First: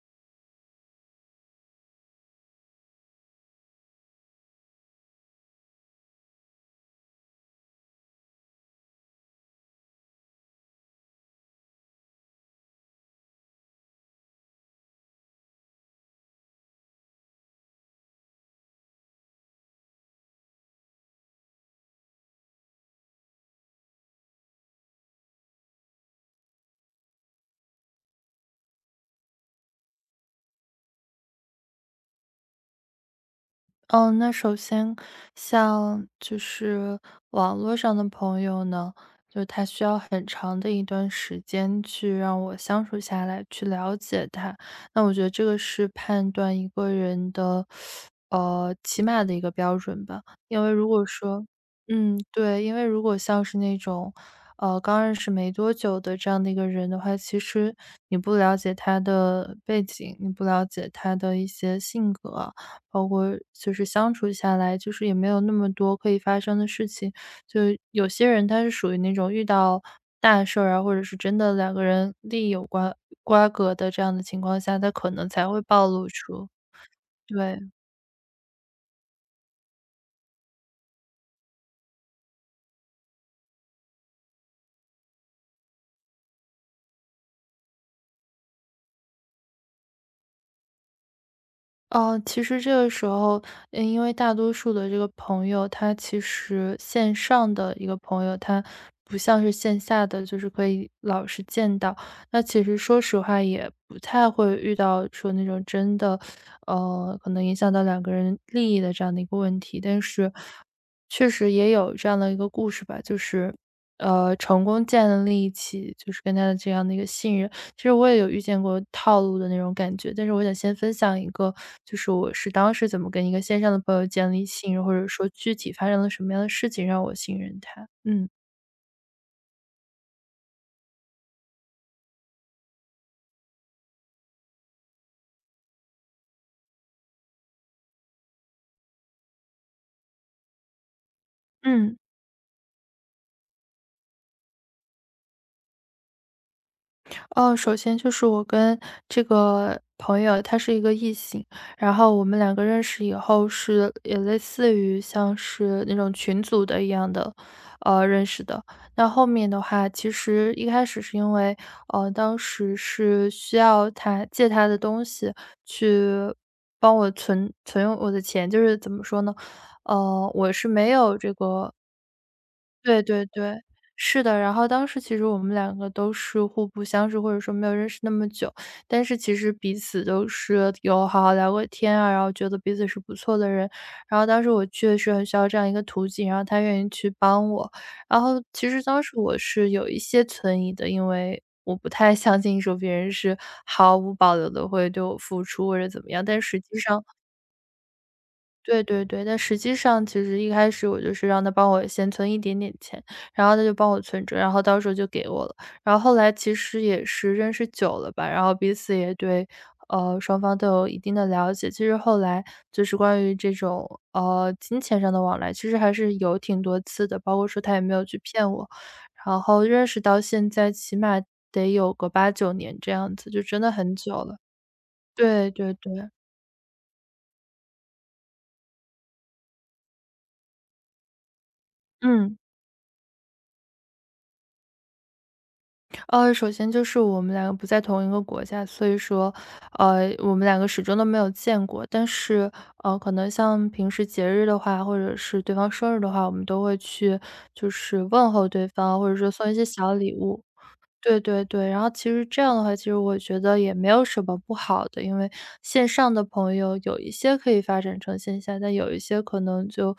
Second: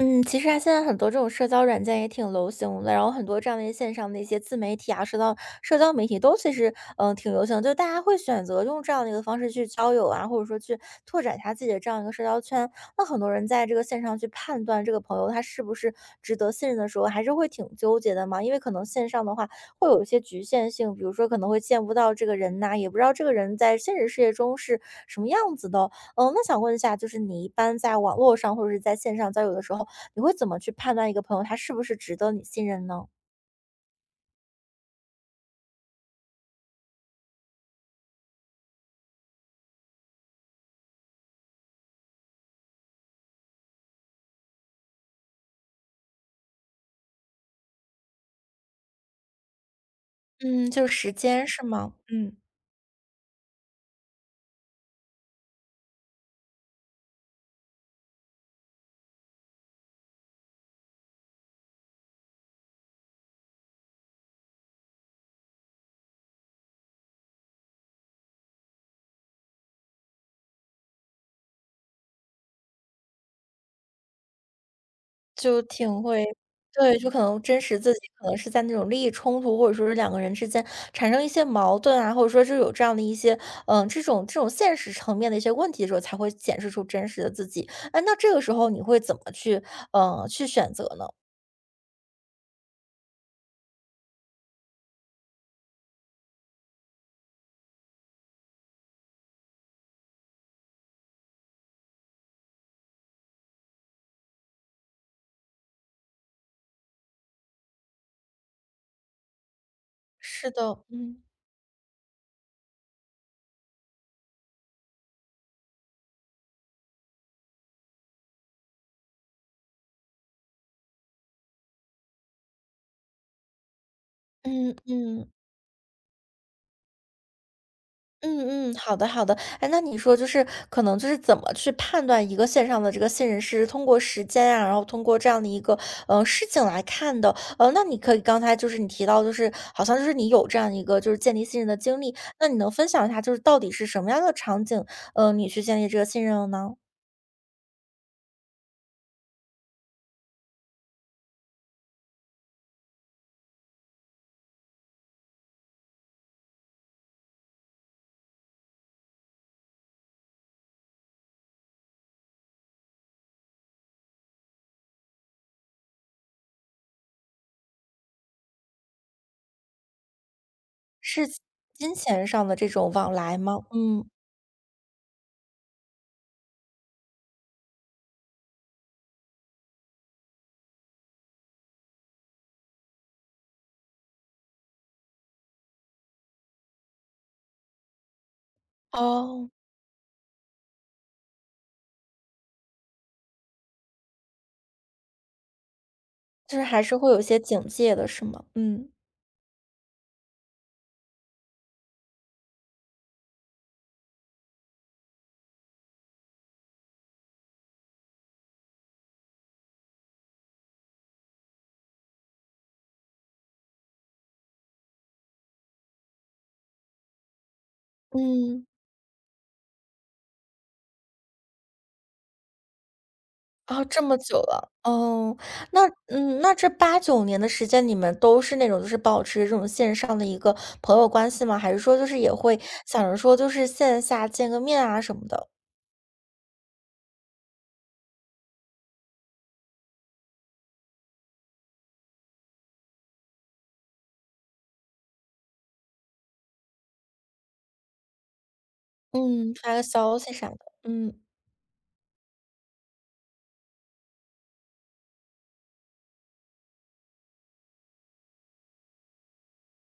嗯，其实啊，现在很多这种社交软件也挺流行的，然后很多这样的一些线上的一些自媒体啊，社交媒体都其实挺流行，就大家会选择用这样的一个方式去交友啊，或者说去拓展一下自己的这样一个社交圈。那很多人在这个线上去判断这个朋友他是不是值得信任的时候，还是会挺纠结的嘛，因为可能线上的话会有一些局限性，比如说可能会见不到这个人呐、也不知道这个人在现实世界中是什么样子的。嗯，那想问一下，就是你一般在网络上或者是在线上交友的时候，你会怎么去判断一个朋友他是不是值得你信任呢？哦，那首先像就是网络上的朋友呢，就他需要很长的一段时间去让我相处下来，去了解他。那我觉得这个是判断一个人的，起码的一个标准吧。因嗯，为就如是果时说，间是吗？嗯，嗯。对，因为如果像是那种，刚认识没多久的这样的一个人的话，其实你不了解他的背景，你不了解他的一些性格啊包括就是相处下来，就是也没有那么多可以发生的事情。就有些人他是属于那种遇到大事儿啊，或者是真的两个人利益有关瓜葛的这样的情况下，他可能才就会暴挺露会出。对，就可能对。真实自己可能是在那种利益冲突，或者说是两个人之间产生一些矛盾啊，或者说是有这样的一些，这种现实层面的一些问题的时候，才会显示出真实的自己。哎，那这个时候你会怎么去，去选择呢？哦，其实这个时候，因为大多数的这个朋友，他其实线上的一个朋友，他不像是线下的，就是可以老是见到。那其实说实话，也不太会遇到说那种真的，可能影响到两个人利益的这样的一个问题。但是，是的，嗯确实也有这样的一个故事吧，就是，成功建立起就是跟他的这样的一个信任。其实我也有遇见过套路的那种感觉，但是我想先分享一个，就是我是当时怎么跟一个线上的朋友建立嗯信任，或者说嗯。具体发生了什么样的事情让我信任他。嗯。嗯嗯，好的好的。哎，那你说就是可能就是怎么去判断一个线上的这个信任是通过时间啊，然后通过这样的一个事情来看的。那你可以刚才就是你提到，就是好像就是你有这样一个就是建立信任的嗯。经历，那你能分享一下就是到底是什么样的场景，你去建立这个信任了呢？哦，首先就是我跟这个朋友，他是一个异性，然后我们两个认识以后是也类似于像是那种群组的一样的，认识的。那后面的话，其实一开始是因为，当时是需要他借他的东西去帮我存存用我的钱，就是怎么说呢，我是没有是这个金钱上的这种对往对来对，吗？嗯，是的。然后当时其实我们两个都是互不相识，或者说没有认识那么久，但是其实彼此都是有好好聊过天啊，然后觉得彼此是不错的人。然后当时我确实很需要这样一个途径，然后他愿意去帮我。然后其实当时我哦，是有一些存疑的，因为我不太相信说别人是毫无保留的会对我付出或者怎么样，但就实是际还是上会有一些警戒的，是吗？对嗯对对，但实际上其实一开始我就是让他帮我先存一点点钱，然后他就帮我存着，然后到时候就给我了。然后后来其实也是认识久了吧，然后彼此也对，双方都有一定的了解。其实后来就是关于这种金钱上的往来，其实还是有挺多次的，包括说他也没有去骗嗯。我，然后认识到现在起码得有个八九年这样子，就真的哦，很这久么了。久了，哦，对对那对，那这八九年的时间，你们都是那种就是保持这种线上的一个朋友关系吗？还是说就是也嗯。会想着说就是线下见个面啊什么的？首先就是我们两个不在同一个国家，所以说，我们两个始终都没有见过。但是，可能像平时节日的话，或者是对方生日的话，我们都会去就是问候对方，或者说送嗯，一些发个小礼消息物。啥的，嗯，对对对，然后其实这样的话，其实我觉得也没有什么不好的，因为线上的朋友有一些可以发展成线下，但有一些可能就，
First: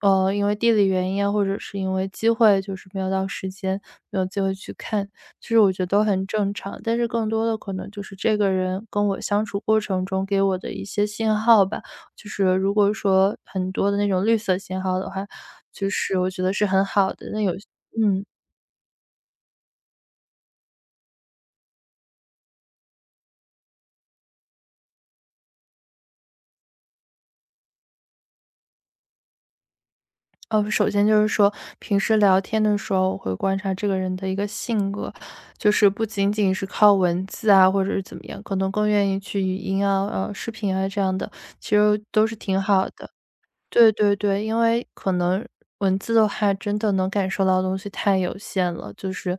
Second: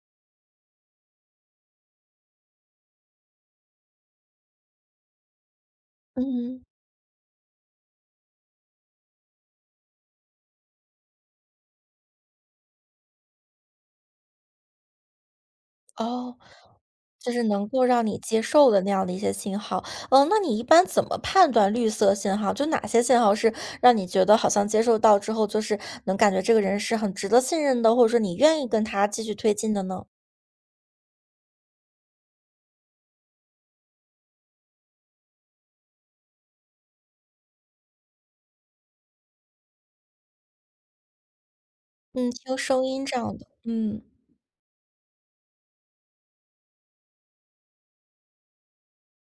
因为地理原因啊，或者是因为机会，就是没有到时间，没有机会去看，其实我觉得都很正嗯，常。但是更多的可能就是这个人跟我相处过程中给我的一些信号吧，就是如果说很多的那种绿色信号的话，就是我哦，觉得是很好的。就那是有，能够让你嗯。接受的那样的一些信号。嗯，那你一般怎么判断绿色信号？就哪些信号是让你觉得好像接受到之后，就是能感觉这个人是很值得信任的，或者说你愿意跟他继续推进的呢？首先就是说，平时聊天的时候，我会观察这个人的一个性格，就是不仅仅是靠文字啊，或者是怎么样，可能更愿意去语音啊、视频啊这样的，其实都嗯，是听挺声好音的。这样的。对嗯。对对，因为可能文字的话，真的能感受到的东西太有限了，就是，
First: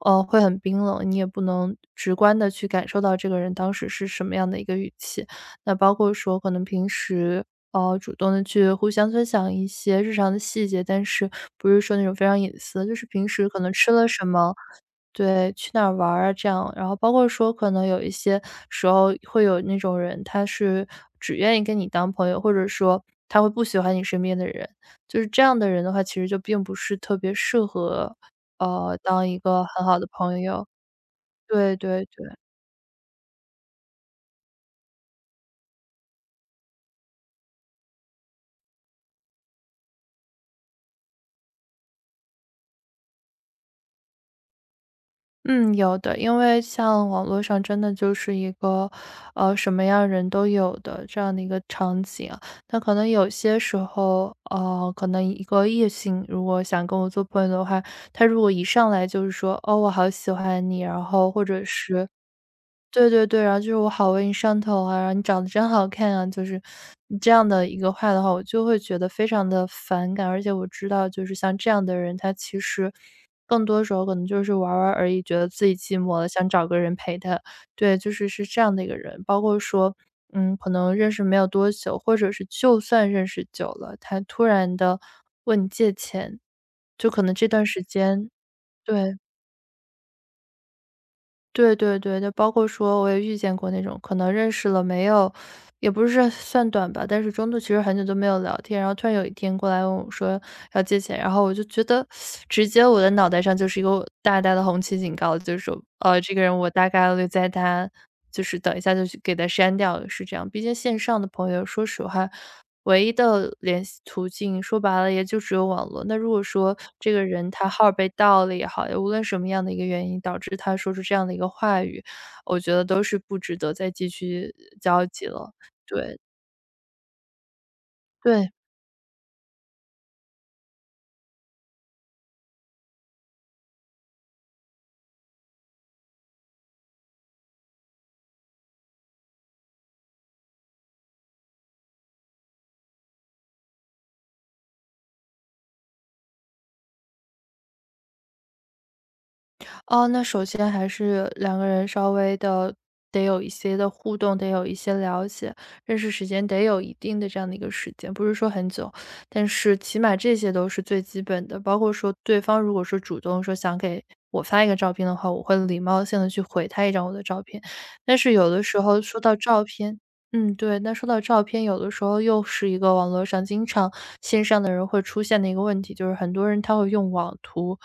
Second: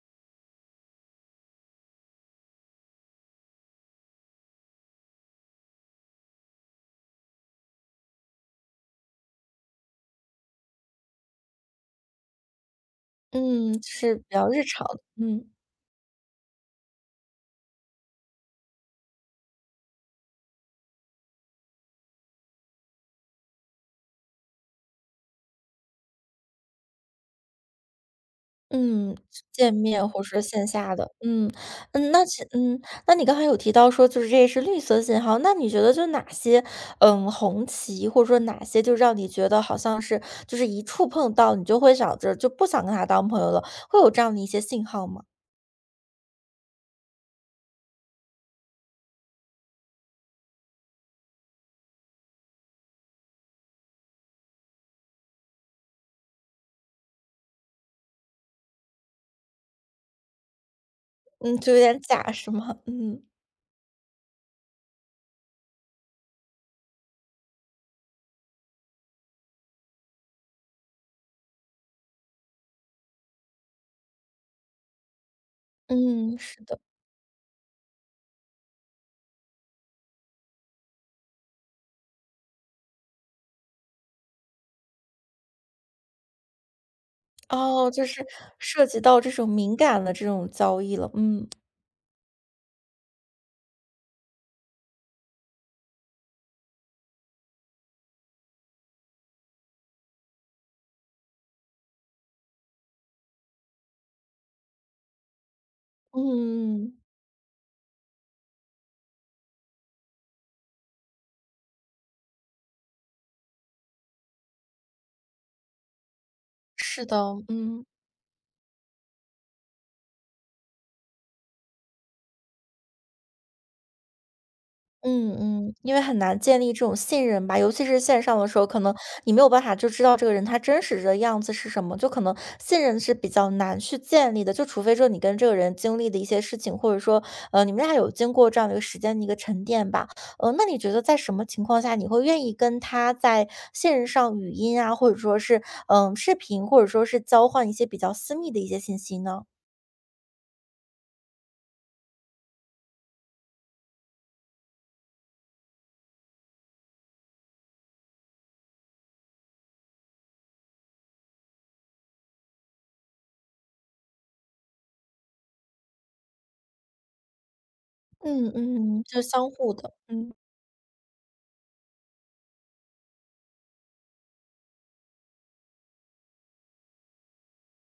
会很冰冷，你也不能直观的去感受到这个人当时是什么样的一个语气。那包括说可能平时，主动的去互相分享一些日常的细节，但是不是说那种非常隐私的，就是平时可能嗯，吃了是比什较么日常的。嗯。对，去哪儿玩儿啊这样。然后包括说可能有一些时候会有那种人，他是只愿意跟你当朋友，或者说他会不喜欢你身边的人。就是这样的人的话，其实就并不是特别适合，嗯，当一个见很好的面或者说朋线友。下的。嗯，对对嗯，那对。其嗯，那你刚才有提到说就是这是绿色信号，那你觉得就哪些，红旗或者说哪些就让你觉得好像是就是一触碰到你就会想着就不想跟他当朋友了，会有这样的一些信号吗？嗯，有的，因为像网络上真的就是一个，什么样人都有的这样的一个场景啊。那可能有些时候，可能一个异性如果想跟我做朋友的话，他如果一上来就是说，哦，我好喜欢你，然后或嗯，者就有点是假是吗？对嗯。对对，然后就是"我好为你上头啊"，然后"你长得真好看啊"，就是这样的一个话的话，我就会觉得非常的反感。而且我知道就是像这样的人，他其实更多时候可能就是玩儿玩儿而已，觉得自己寂寞了，嗯，想是找的。个人陪他。对，就是是这样的一个人。包括说，可能认识没有多久，或者是就算认识久了，他突然的问你借钱，就可能这段时哦，就是间涉及对。到这种敏感的这种交易了。嗯。对对对，就包括说我也遇见过那种可能认识了没有，也不是算短吧，但是中途其实很久都没有聊天，然后突然有一天过来问我说要借钱，然后我就觉得直接我的脑袋上就是一个大大的红旗警告，就是说，这个人我嗯大嗯。概率在他就是等一下就去给他删掉，是这样。毕竟线上的朋友，说实话，唯一的联系途径说白了也就只有网络。那如果说是这的，个人他嗯。号儿被盗了也好，无论什么样的一个原因导致他说出这样的一个话语，我觉得都是不值得再继续交集嗯了。嗯，因为很对，难建立这种信任吧，尤其是线上的对，时候，可能你没有办法就知道这个人他真实的样子是什么，就可能信任是比较难去建立的，就除非说你跟这个人经历的一些事情，或者说你们俩有经过这样的一个时间的一个沉淀吧，那你觉得在什么情况下你会愿意跟他在线上语音啊，或者说是视频，或者说是交换一些比较私密的一些信息呢？哦，那首先还是两个人稍微的得有一些的互动，得有一些了解，认识时间得有一定的这样的一个时间，不是说很久，但是起码这些都是最基本的。包括说对方如果说主动说想给我发一个照片的话，我会礼貌性的去回他一张我的照片。但是有嗯的时候嗯，就说到相照互的，片，嗯，嗯，对，那说到照片，有的时候又是一个网络上经常线上的人会出现的一个问题，就是很多人他会用网图，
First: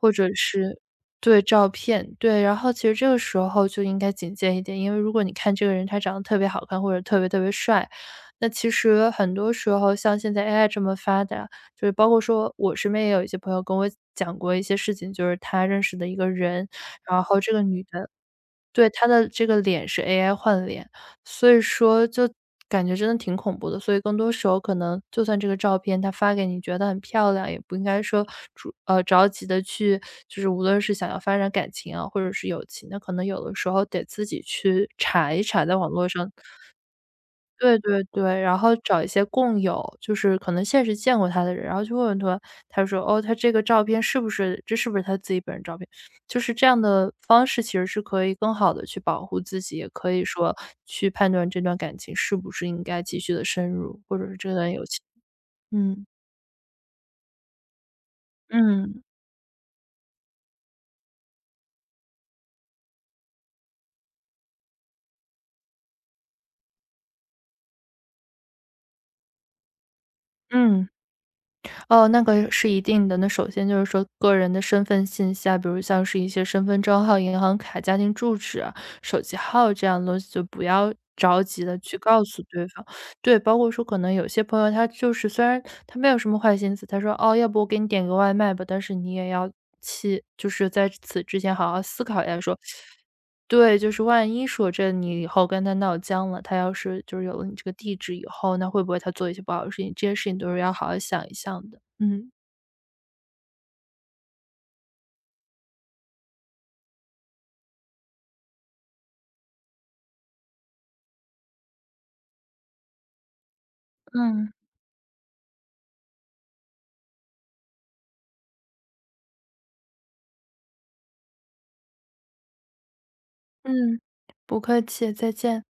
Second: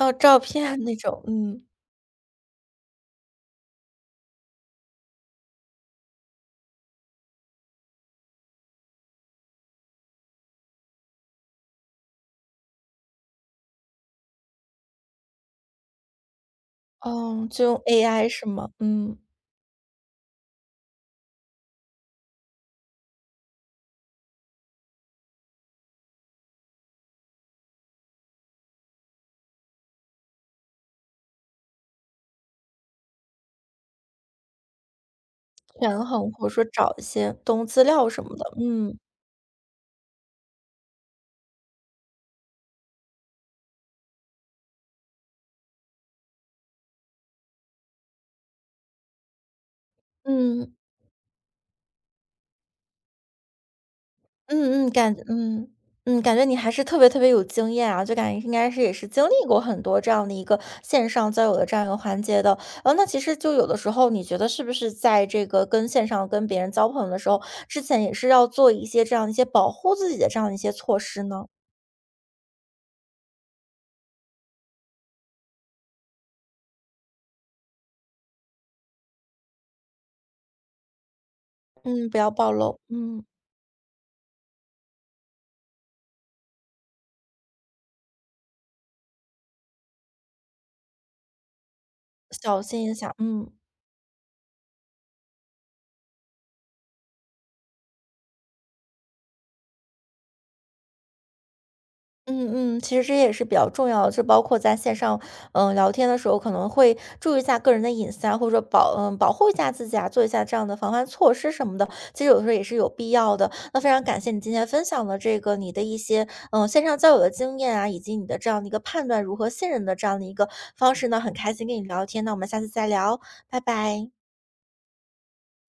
或者照是片那种，对，嗯。照片，对。然后其实这个时候就应该警戒一点，因为如果你看这个人他长得特别好看，或者特别特别帅，那其实很多时候像现在 AI 这么发达，就是包括说我身边也有一些朋友跟我讲过一些事情，就是他认识的一个人，然后哦，这个就用 女的 AI 是吗？对，他嗯，的这个脸是 AI 换脸，所以说就感觉真的挺恐怖的。所以更多时候可能就算这个照片他发给你觉得很漂亮，也不应该说着急的去就是无论是想要发展感情啊，或者是友情，那可能有的时候得自己去查一查，在网权络衡上或者说找一些东对资对料什么对，的，然后嗯，找一些共有，就是可能现实见过他的人，然后去问问他，他说："哦，他这个照片是不是这是不是他自己本人照片？"就是这样的方式，其实是可以更好的去保护自己，也可以说嗯，去判断这段感情是不是应该继续的深入，或者是这段友嗯嗯，情。嗯，感觉你还是特别特别有经验啊，就感觉应该是也嗯，是经历过很多这样的一个线上交友的这样一个环节的。那其实就有的时候你觉得是不是在这个跟线上跟别人交朋友的时候，之前也是要做一些这样一些保护自己的这样一些嗯。措施呢？哦，那个是一定的。那首先就是说个人的身份信息啊，比如像是一些身份证号、银行卡、家庭住址啊、手机号这样的东西，就不要着急的去嗯，不告要诉暴对露，方。嗯，对，包括说可能有些朋友他就是虽然他没有什么坏心思，他说："哦，要不我给你点个外卖吧。"但是你也要去就是在此之前好好思考一下说小心一下，嗯。对，就是万一说这你以后跟他闹僵了，他要是就是有了你这个地址以后，那会不会他做一些不好的事情，这些事情都是要好好想一想的。嗯。嗯嗯，其实这也是比较重要的，就包括在线上，嗯，聊天的时候可能会注意一下个人的隐私啊，或者说保护一下自己啊，做一下这样的防范措施什么的，其实有的时候也是有必要的。那非常感谢你今嗯，天分享的这个你的一些线上交友的经验啊，以及你的这样的一个判断如何信任的这样的一个方式呢，很开心跟你聊天，那我们下次再聊，拜嗯，拜。不客气，再见。